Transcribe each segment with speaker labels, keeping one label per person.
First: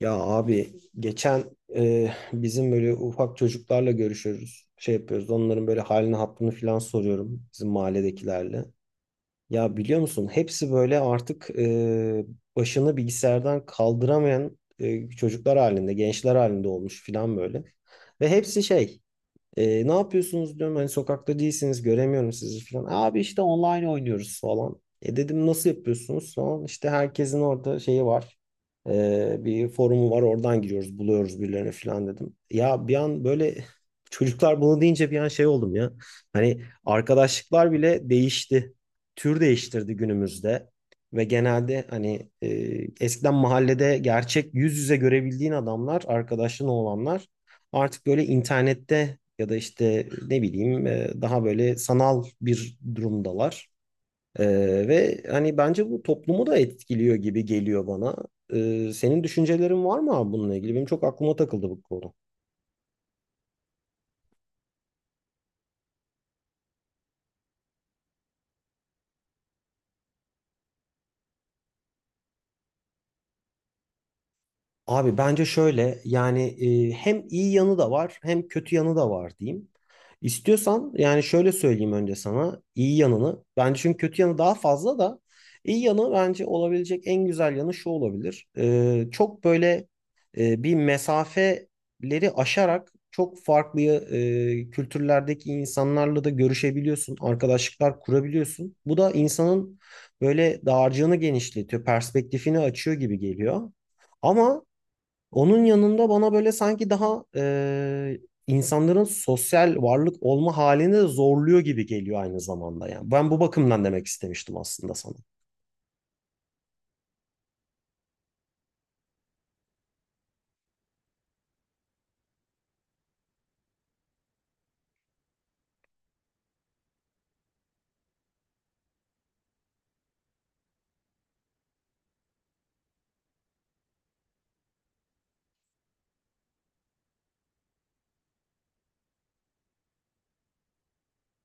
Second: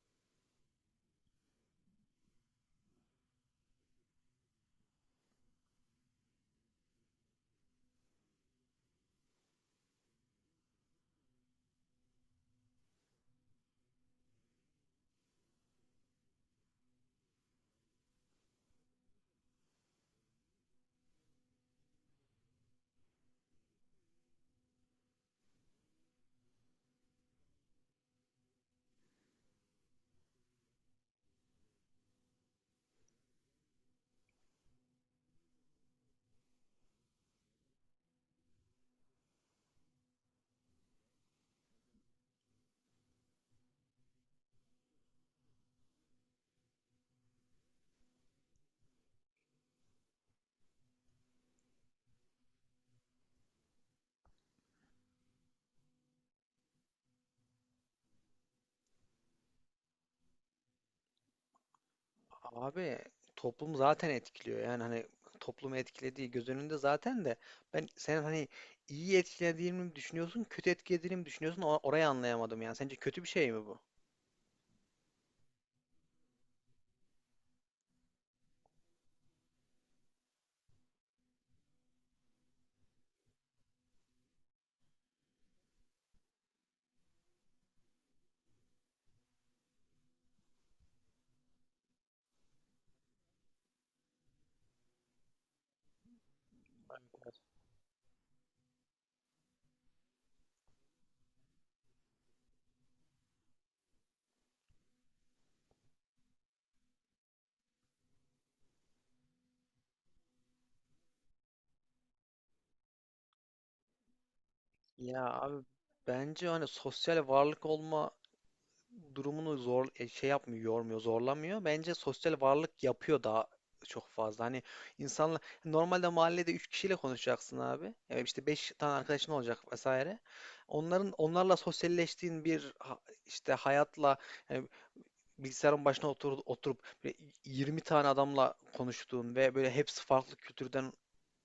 Speaker 1: Ya abi geçen bizim böyle ufak çocuklarla görüşüyoruz. Şey yapıyoruz. Onların böyle halini hattını falan soruyorum bizim mahalledekilerle. Ya biliyor musun hepsi böyle artık başını bilgisayardan kaldıramayan çocuklar halinde, gençler halinde olmuş falan böyle. Ve hepsi şey ne yapıyorsunuz diyorum hani sokakta değilsiniz göremiyorum sizi falan. Abi işte online oynuyoruz falan. E dedim nasıl yapıyorsunuz falan. İşte herkesin orada şeyi var. E, bir forumu var oradan giriyoruz buluyoruz birilerini falan dedim. Ya bir an böyle çocuklar bunu deyince bir an şey oldum ya. Hani arkadaşlıklar bile değişti. Tür değiştirdi günümüzde. Ve genelde hani eskiden mahallede gerçek yüz yüze görebildiğin adamlar arkadaşın olanlar artık böyle internette ya da işte ne bileyim daha böyle sanal bir durumdalar. E, ve hani bence bu toplumu da etkiliyor gibi geliyor bana. E, senin düşüncelerin var mı abi bununla ilgili? Benim çok aklıma takıldı bu konu.
Speaker 2: Abi toplum zaten etkiliyor. Yani hani toplumu etkilediği göz önünde zaten de ben sen hani iyi etkilediğini mi düşünüyorsun, kötü etkilediğini mi düşünüyorsun? Orayı anlayamadım yani. Sence kötü bir şey mi bu?
Speaker 1: Abi bence şöyle yani hem iyi yanı da var hem kötü yanı da var diyeyim. İstiyorsan yani şöyle söyleyeyim önce sana iyi yanını. Bence çünkü kötü yanı daha fazla da iyi yanı bence olabilecek en güzel yanı şu olabilir. E, çok böyle bir mesafeleri aşarak çok farklı kültürlerdeki insanlarla da görüşebiliyorsun. Arkadaşlıklar kurabiliyorsun. Bu da insanın böyle dağarcığını genişletiyor, perspektifini açıyor gibi geliyor. Ama onun yanında bana böyle sanki daha insanların sosyal varlık olma halini de zorluyor gibi geliyor aynı zamanda yani. Ben bu bakımdan demek istemiştim aslında sana.
Speaker 2: Ya abi bence hani sosyal varlık olma durumunu zor şey yapmıyor, yormuyor, zorlamıyor. Bence sosyal varlık yapıyor daha çok fazla. Hani insanla normalde mahallede 3 kişiyle konuşacaksın abi. Evet işte 5 tane arkadaşın olacak vesaire. Onların onlarla sosyalleştiğin bir işte hayatla yani bilgisayarın başına otur, oturup böyle 20 tane adamla konuştuğun ve böyle hepsi farklı kültürden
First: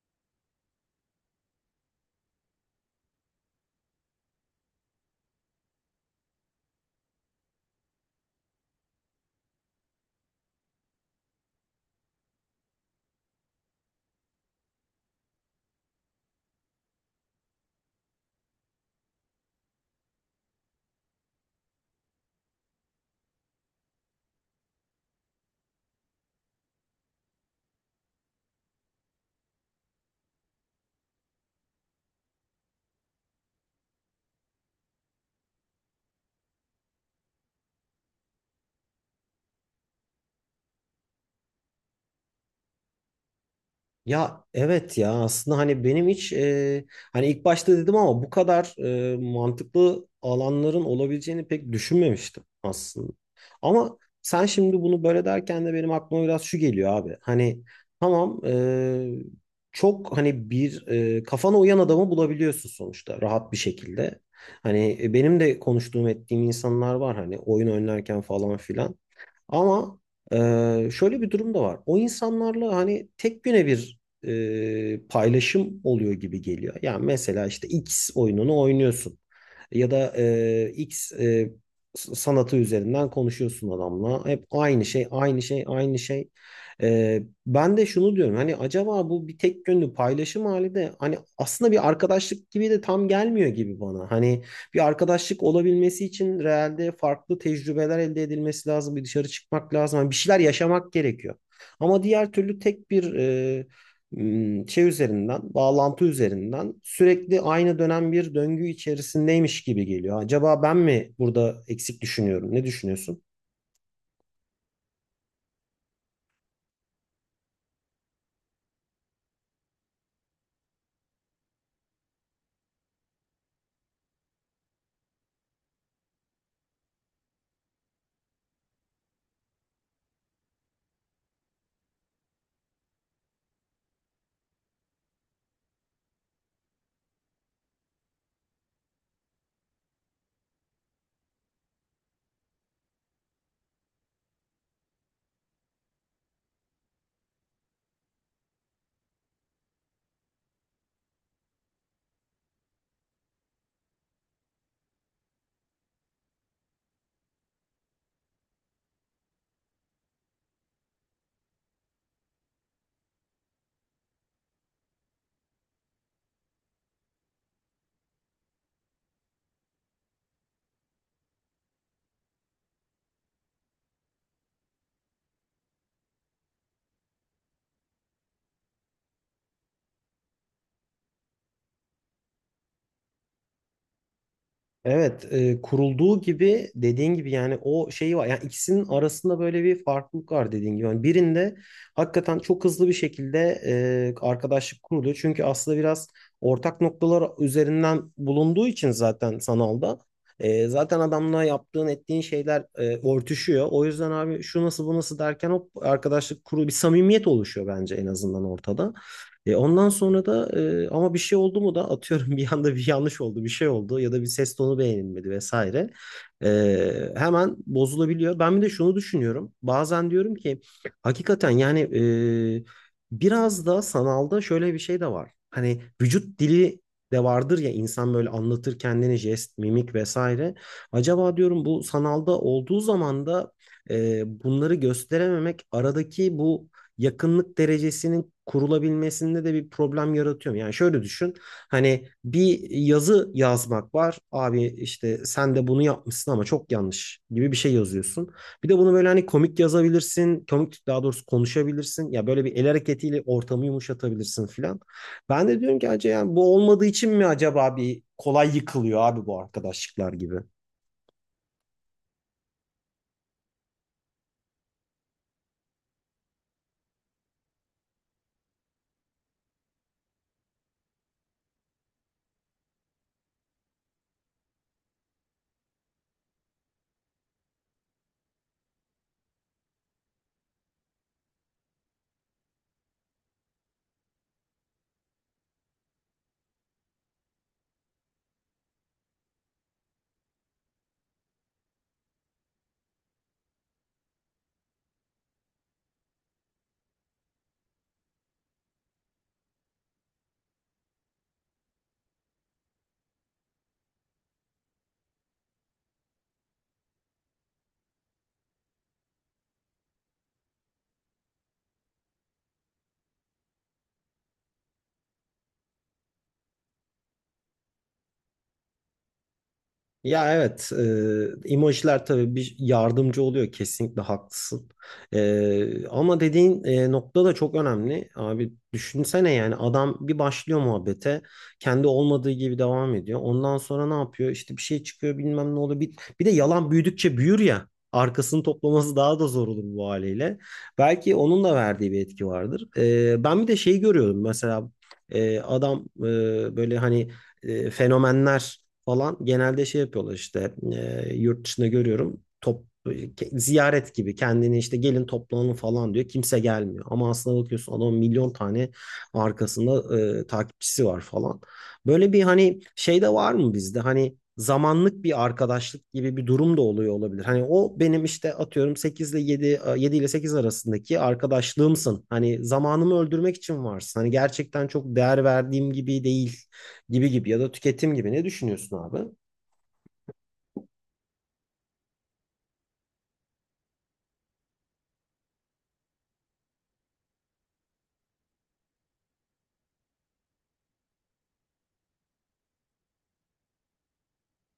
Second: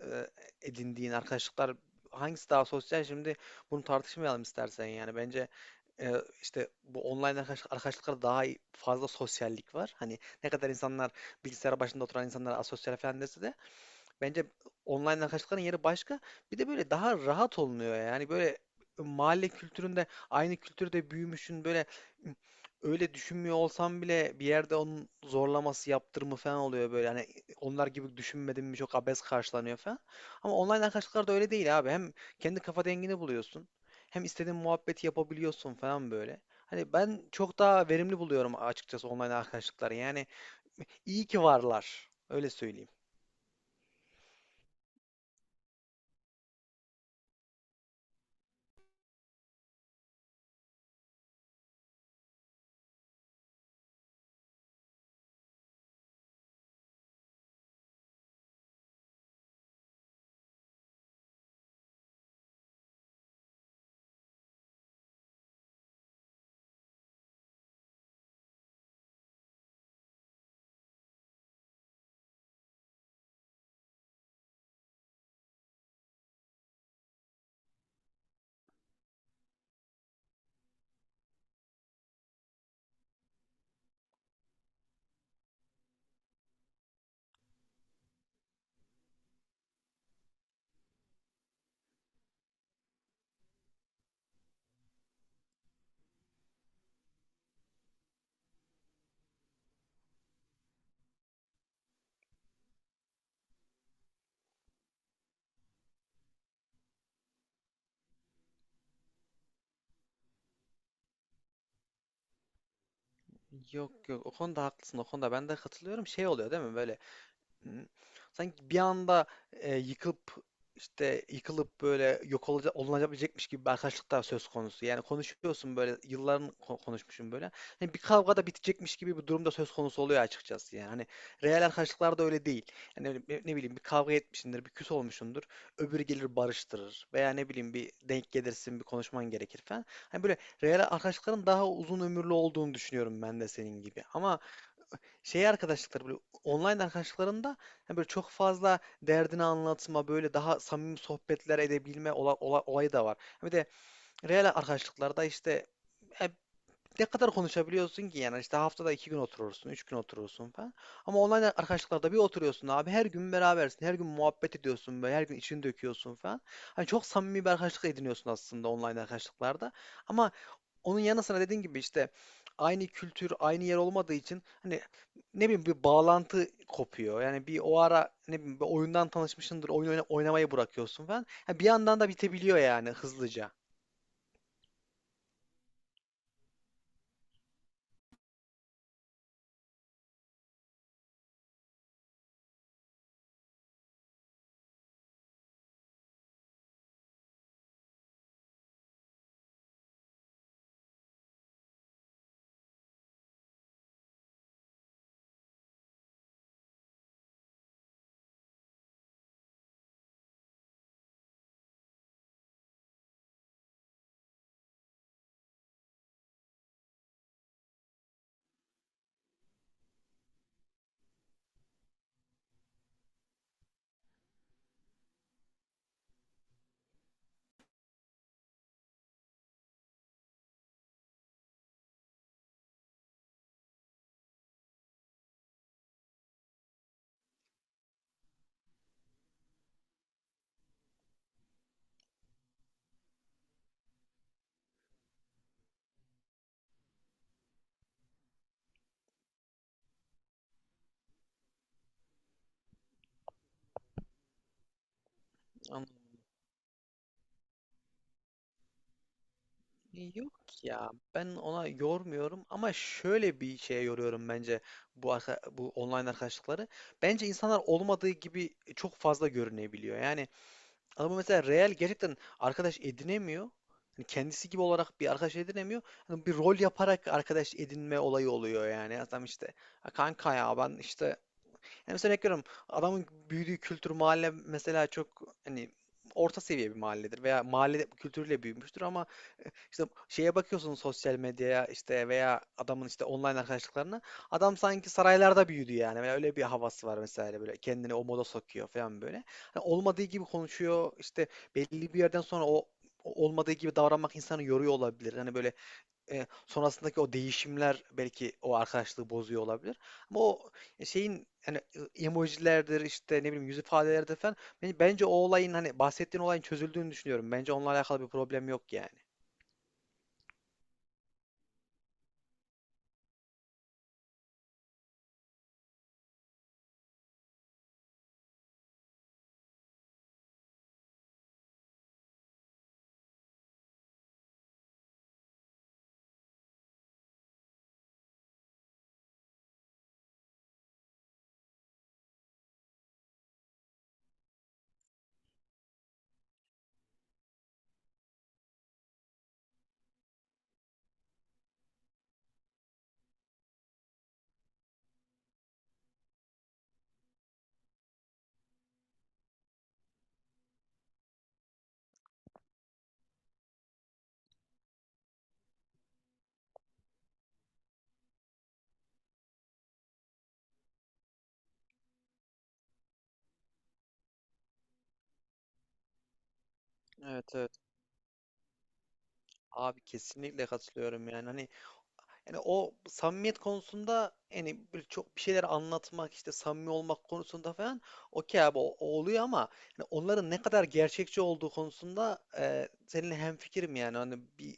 Speaker 2: e, edindiğin arkadaşlıklar hangisi daha sosyal şimdi bunu tartışmayalım istersen yani bence e, işte bu online arkadaşlıklarda fazla sosyallik var. Hani ne kadar insanlar bilgisayar başında oturan insanlar asosyal falan dese de bence online'dan kaçtıkların yeri başka. Bir de böyle daha rahat olunuyor yani böyle mahalle kültüründe aynı kültürde büyümüşün böyle öyle düşünmüyor olsam bile bir yerde onun zorlaması yaptırımı falan oluyor böyle hani onlar gibi düşünmedim mi çok abes karşılanıyor falan. Ama online'dan kaçtıklar da öyle değil abi. Hem kendi kafa dengini buluyorsun. Hem istediğin muhabbeti yapabiliyorsun falan böyle. Hani ben çok daha verimli buluyorum açıkçası online arkadaşlıkları. Yani iyi ki varlar. Öyle söyleyeyim.
Speaker 1: Ya evet ya aslında hani benim hiç hani ilk başta dedim ama bu kadar mantıklı alanların olabileceğini pek düşünmemiştim aslında. Ama sen şimdi bunu böyle derken de benim aklıma biraz şu geliyor abi. Hani tamam çok hani bir kafana uyan adamı bulabiliyorsun sonuçta rahat bir şekilde. Hani benim de konuştuğum ettiğim insanlar var hani oyun oynarken falan filan. Ama şöyle bir durum da var. O insanlarla hani tek güne bir paylaşım oluyor gibi geliyor. Yani mesela işte X oyununu oynuyorsun ya da X sanatı üzerinden konuşuyorsun adamla. Hep aynı şey, aynı şey, aynı şey. E, ben de şunu diyorum hani acaba bu bir tek yönlü paylaşım hali de hani aslında bir arkadaşlık gibi de tam gelmiyor gibi bana. Hani bir arkadaşlık olabilmesi için realde farklı tecrübeler elde edilmesi lazım. Bir dışarı çıkmak lazım. Hani bir şeyler yaşamak gerekiyor. Ama diğer türlü tek bir şey üzerinden, bağlantı üzerinden sürekli aynı dönem bir döngü içerisindeymiş gibi geliyor. Acaba ben mi burada eksik düşünüyorum? Ne düşünüyorsun?
Speaker 2: Yok yok, o konuda haklısın, o konuda ben de katılıyorum, şey oluyor değil mi böyle. Hı. Sanki bir anda e, yıkılıp yıkılıp böyle yok olacak olunabilecekmiş gibi bir arkadaşlıklar söz konusu. Yani konuşuyorsun böyle yılların konuşmuşum böyle. Hani bir kavga da bitecekmiş gibi bir durumda söz konusu oluyor açıkçası yani. Hani real arkadaşlıklar da öyle değil. Yani ne bileyim bir kavga etmişsindir, bir küs olmuşsundur. Öbürü gelir barıştırır veya ne bileyim bir denk gelirsin, bir konuşman gerekir falan. Hani böyle real arkadaşlıkların daha uzun ömürlü olduğunu düşünüyorum ben de senin gibi. Ama şey arkadaşlıkları böyle online arkadaşlıklarında hani böyle çok fazla derdini anlatma böyle daha samimi sohbetler edebilme olayı da var. Bir de real arkadaşlıklarda işte e, ne kadar konuşabiliyorsun ki yani işte haftada 2 gün oturursun, 3 gün oturursun falan. Ama online arkadaşlıklarda bir oturuyorsun abi her gün berabersin, her gün muhabbet ediyorsun böyle her gün içini döküyorsun falan. Hani çok samimi bir arkadaşlık ediniyorsun aslında online arkadaşlıklarda. Ama onun yanı sıra dediğin gibi işte aynı kültür, aynı yer olmadığı için hani ne bileyim bir bağlantı kopuyor. Yani bir o ara ne bileyim bir oyundan tanışmışsındır, oynamayı bırakıyorsun falan. Ha, bir yandan da bitebiliyor yani hızlıca.
Speaker 1: Evet, kurulduğu gibi dediğin gibi yani o şeyi var. Yani ikisinin arasında böyle bir farklılık var dediğin gibi. Yani birinde hakikaten çok hızlı bir şekilde arkadaşlık kuruluyor. Çünkü aslında biraz ortak noktalar üzerinden bulunduğu için zaten sanalda. E, zaten adamla yaptığın ettiğin şeyler örtüşüyor. O yüzden abi şu nasıl bu nasıl derken hop arkadaşlık kuru bir samimiyet oluşuyor bence en azından ortada. E, ondan sonra da ama bir şey oldu mu da atıyorum bir anda bir yanlış oldu, bir şey oldu ya da bir ses tonu beğenilmedi vesaire. E, hemen bozulabiliyor. Ben bir de şunu düşünüyorum. Bazen diyorum ki hakikaten yani biraz da sanalda şöyle bir şey de var. Hani vücut dili de vardır ya insan böyle anlatır kendini jest, mimik vesaire. Acaba diyorum bu sanalda olduğu zaman da bunları gösterememek aradaki bu yakınlık derecesinin kurulabilmesinde de bir problem yaratıyor. Yani şöyle düşün. Hani bir yazı yazmak var. Abi işte sen de bunu yapmışsın ama çok yanlış gibi bir şey yazıyorsun. Bir de bunu böyle hani komik yazabilirsin. Komik daha doğrusu konuşabilirsin. Ya böyle bir el hareketiyle ortamı yumuşatabilirsin filan. Ben de diyorum ki
Speaker 2: An-
Speaker 1: acaba yani bu olmadığı için mi acaba bir kolay yıkılıyor abi bu arkadaşlıklar gibi.
Speaker 2: Yok ya, ben ona yormuyorum ama şöyle bir şeye yoruyorum, bence bu bu online arkadaşlıkları. Bence insanlar olmadığı gibi çok fazla görünebiliyor. Yani ama mesela real gerçekten arkadaş edinemiyor. Hani kendisi gibi olarak bir arkadaş edinemiyor. Hani bir rol yaparak arkadaş edinme olayı oluyor yani. Adam işte "Ha kanka ya ben işte", yani mesela örnek veriyorum, adamın büyüdüğü kültür mahalle mesela çok hani orta seviye bir mahalledir veya mahalle kültürüyle büyümüştür ama işte şeye bakıyorsun sosyal medyaya, işte veya adamın işte online arkadaşlıklarına. Adam sanki saraylarda büyüdü yani. Veya öyle bir havası var mesela, böyle kendini o moda sokuyor falan böyle. Hani olmadığı gibi konuşuyor. İşte belli bir yerden sonra o olmadığı gibi davranmak insanı yoruyor olabilir. Hani böyle sonrasındaki o değişimler belki o arkadaşlığı bozuyor olabilir. Ama o şeyin hani emojilerdir işte ne bileyim yüz ifadeleridir falan, bence o olayın hani bahsettiğin olayın çözüldüğünü düşünüyorum. Bence onunla alakalı bir problem yok yani.
Speaker 1: Ya evet, emojiler tabii bir yardımcı oluyor kesinlikle haklısın. E, ama dediğin nokta da çok önemli. Abi düşünsene yani adam bir başlıyor muhabbete, kendi olmadığı gibi devam ediyor. Ondan sonra ne yapıyor? İşte bir şey çıkıyor bilmem ne oluyor. Bir de yalan büyüdükçe büyür ya. Arkasını toplaması daha da zor olur bu haliyle. Belki onun da verdiği bir etki vardır. E, ben bir de şeyi görüyorum mesela adam böyle hani fenomenler falan genelde şey yapıyorlar işte yurt dışında görüyorum ziyaret gibi kendini işte gelin toplanın falan diyor kimse gelmiyor ama aslında bakıyorsun adamın milyon tane arkasında takipçisi var falan böyle bir hani şey de var mı bizde hani zamanlık bir arkadaşlık gibi bir durum da oluyor olabilir hani o benim işte atıyorum 8 ile 7 ile 8 arasındaki arkadaşlığımsın hani zamanımı öldürmek için varsın hani gerçekten çok değer verdiğim gibi değil gibi gibi
Speaker 2: Evet
Speaker 1: ya da
Speaker 2: evet.
Speaker 1: tüketim gibi ne düşünüyorsun abi?
Speaker 2: Abi kesinlikle katılıyorum yani hani, yani o samimiyet konusunda yani böyle çok bir şeyler anlatmak işte samimi olmak konusunda falan okey abi, o oluyor ama yani onların ne kadar gerçekçi olduğu konusunda seninle hemfikirim yani hani bir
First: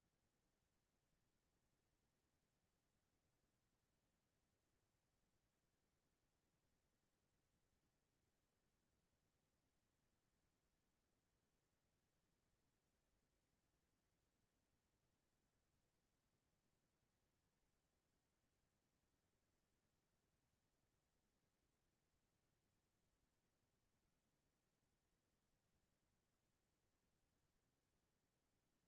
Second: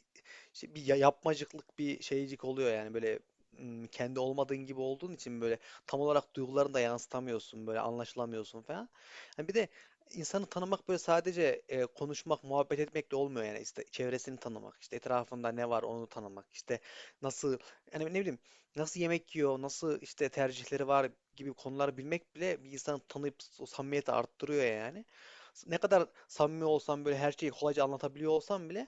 Speaker 2: işte bir yapmacıklık bir şeycik oluyor yani böyle, kendi olmadığın gibi olduğun için böyle tam olarak duygularını da yansıtamıyorsun, böyle anlaşılamıyorsun falan. Yani bir de insanı tanımak böyle sadece konuşmak, muhabbet etmekle olmuyor yani işte çevresini tanımak, işte etrafında ne var onu tanımak, işte nasıl, yani ne bileyim nasıl yemek yiyor, nasıl işte tercihleri var gibi konuları bilmek bile bir insanı tanıyıp o samimiyeti arttırıyor yani. Ne kadar samimi olsam böyle her şeyi kolayca anlatabiliyor olsam bile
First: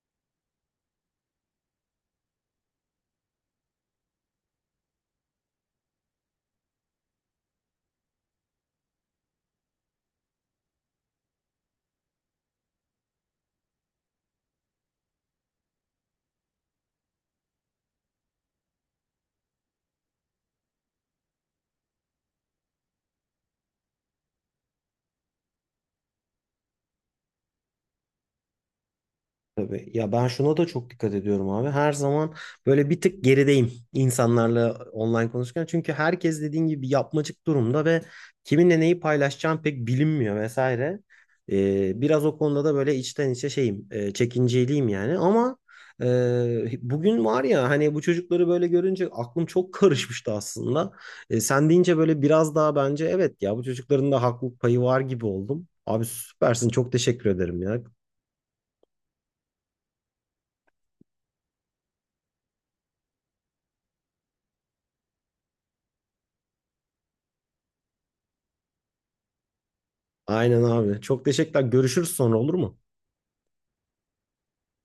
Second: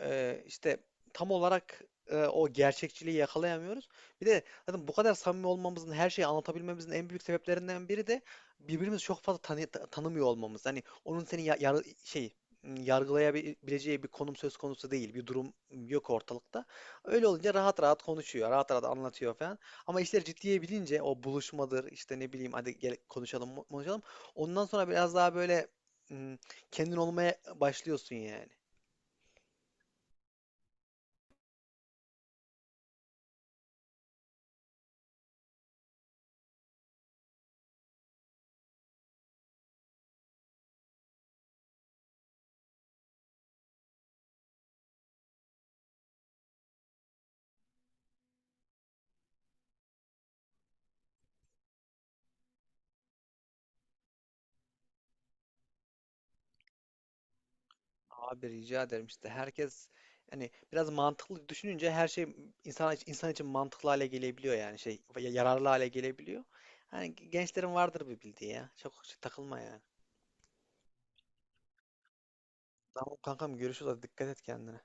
Speaker 2: işte tam olarak o gerçekçiliği yakalayamıyoruz. Bir de zaten bu kadar samimi olmamızın, her şeyi anlatabilmemizin en büyük sebeplerinden biri de birbirimizi çok fazla tanımıyor olmamız. Hani onun seni yargılayabileceği bir konum söz konusu değil, bir durum yok ortalıkta. Öyle olunca rahat rahat konuşuyor, rahat rahat anlatıyor falan. Ama işler ciddiye bilince o buluşmadır, işte ne bileyim hadi gel konuşalım, konuşalım. Ondan sonra biraz daha böyle m, kendin olmaya başlıyorsun yani.
Speaker 1: Tabii. Ya ben şuna da çok dikkat ediyorum abi. Her zaman böyle bir tık gerideyim insanlarla online konuşurken. Çünkü herkes dediğin gibi yapmacık durumda ve kiminle neyi paylaşacağım pek bilinmiyor vesaire. Biraz o konuda da böyle içten içe şeyim, çekinceliyim yani. Ama bugün var ya hani bu çocukları böyle görünce aklım çok karışmıştı aslında. E, sen deyince böyle biraz daha bence evet ya bu çocukların da haklılık payı var gibi oldum. Abi süpersin çok teşekkür ederim ya.
Speaker 2: Abi rica ederim, işte herkes hani biraz mantıklı düşününce her şey insan için, insan için mantıklı hale gelebiliyor yani yararlı hale gelebiliyor. Hani gençlerin vardır bir bildiği ya. Çok şey takılma yani.
Speaker 1: Aynen abi. Çok teşekkürler. Görüşürüz sonra olur mu?
Speaker 2: Tamam kankam, görüşürüz, hadi dikkat et kendine.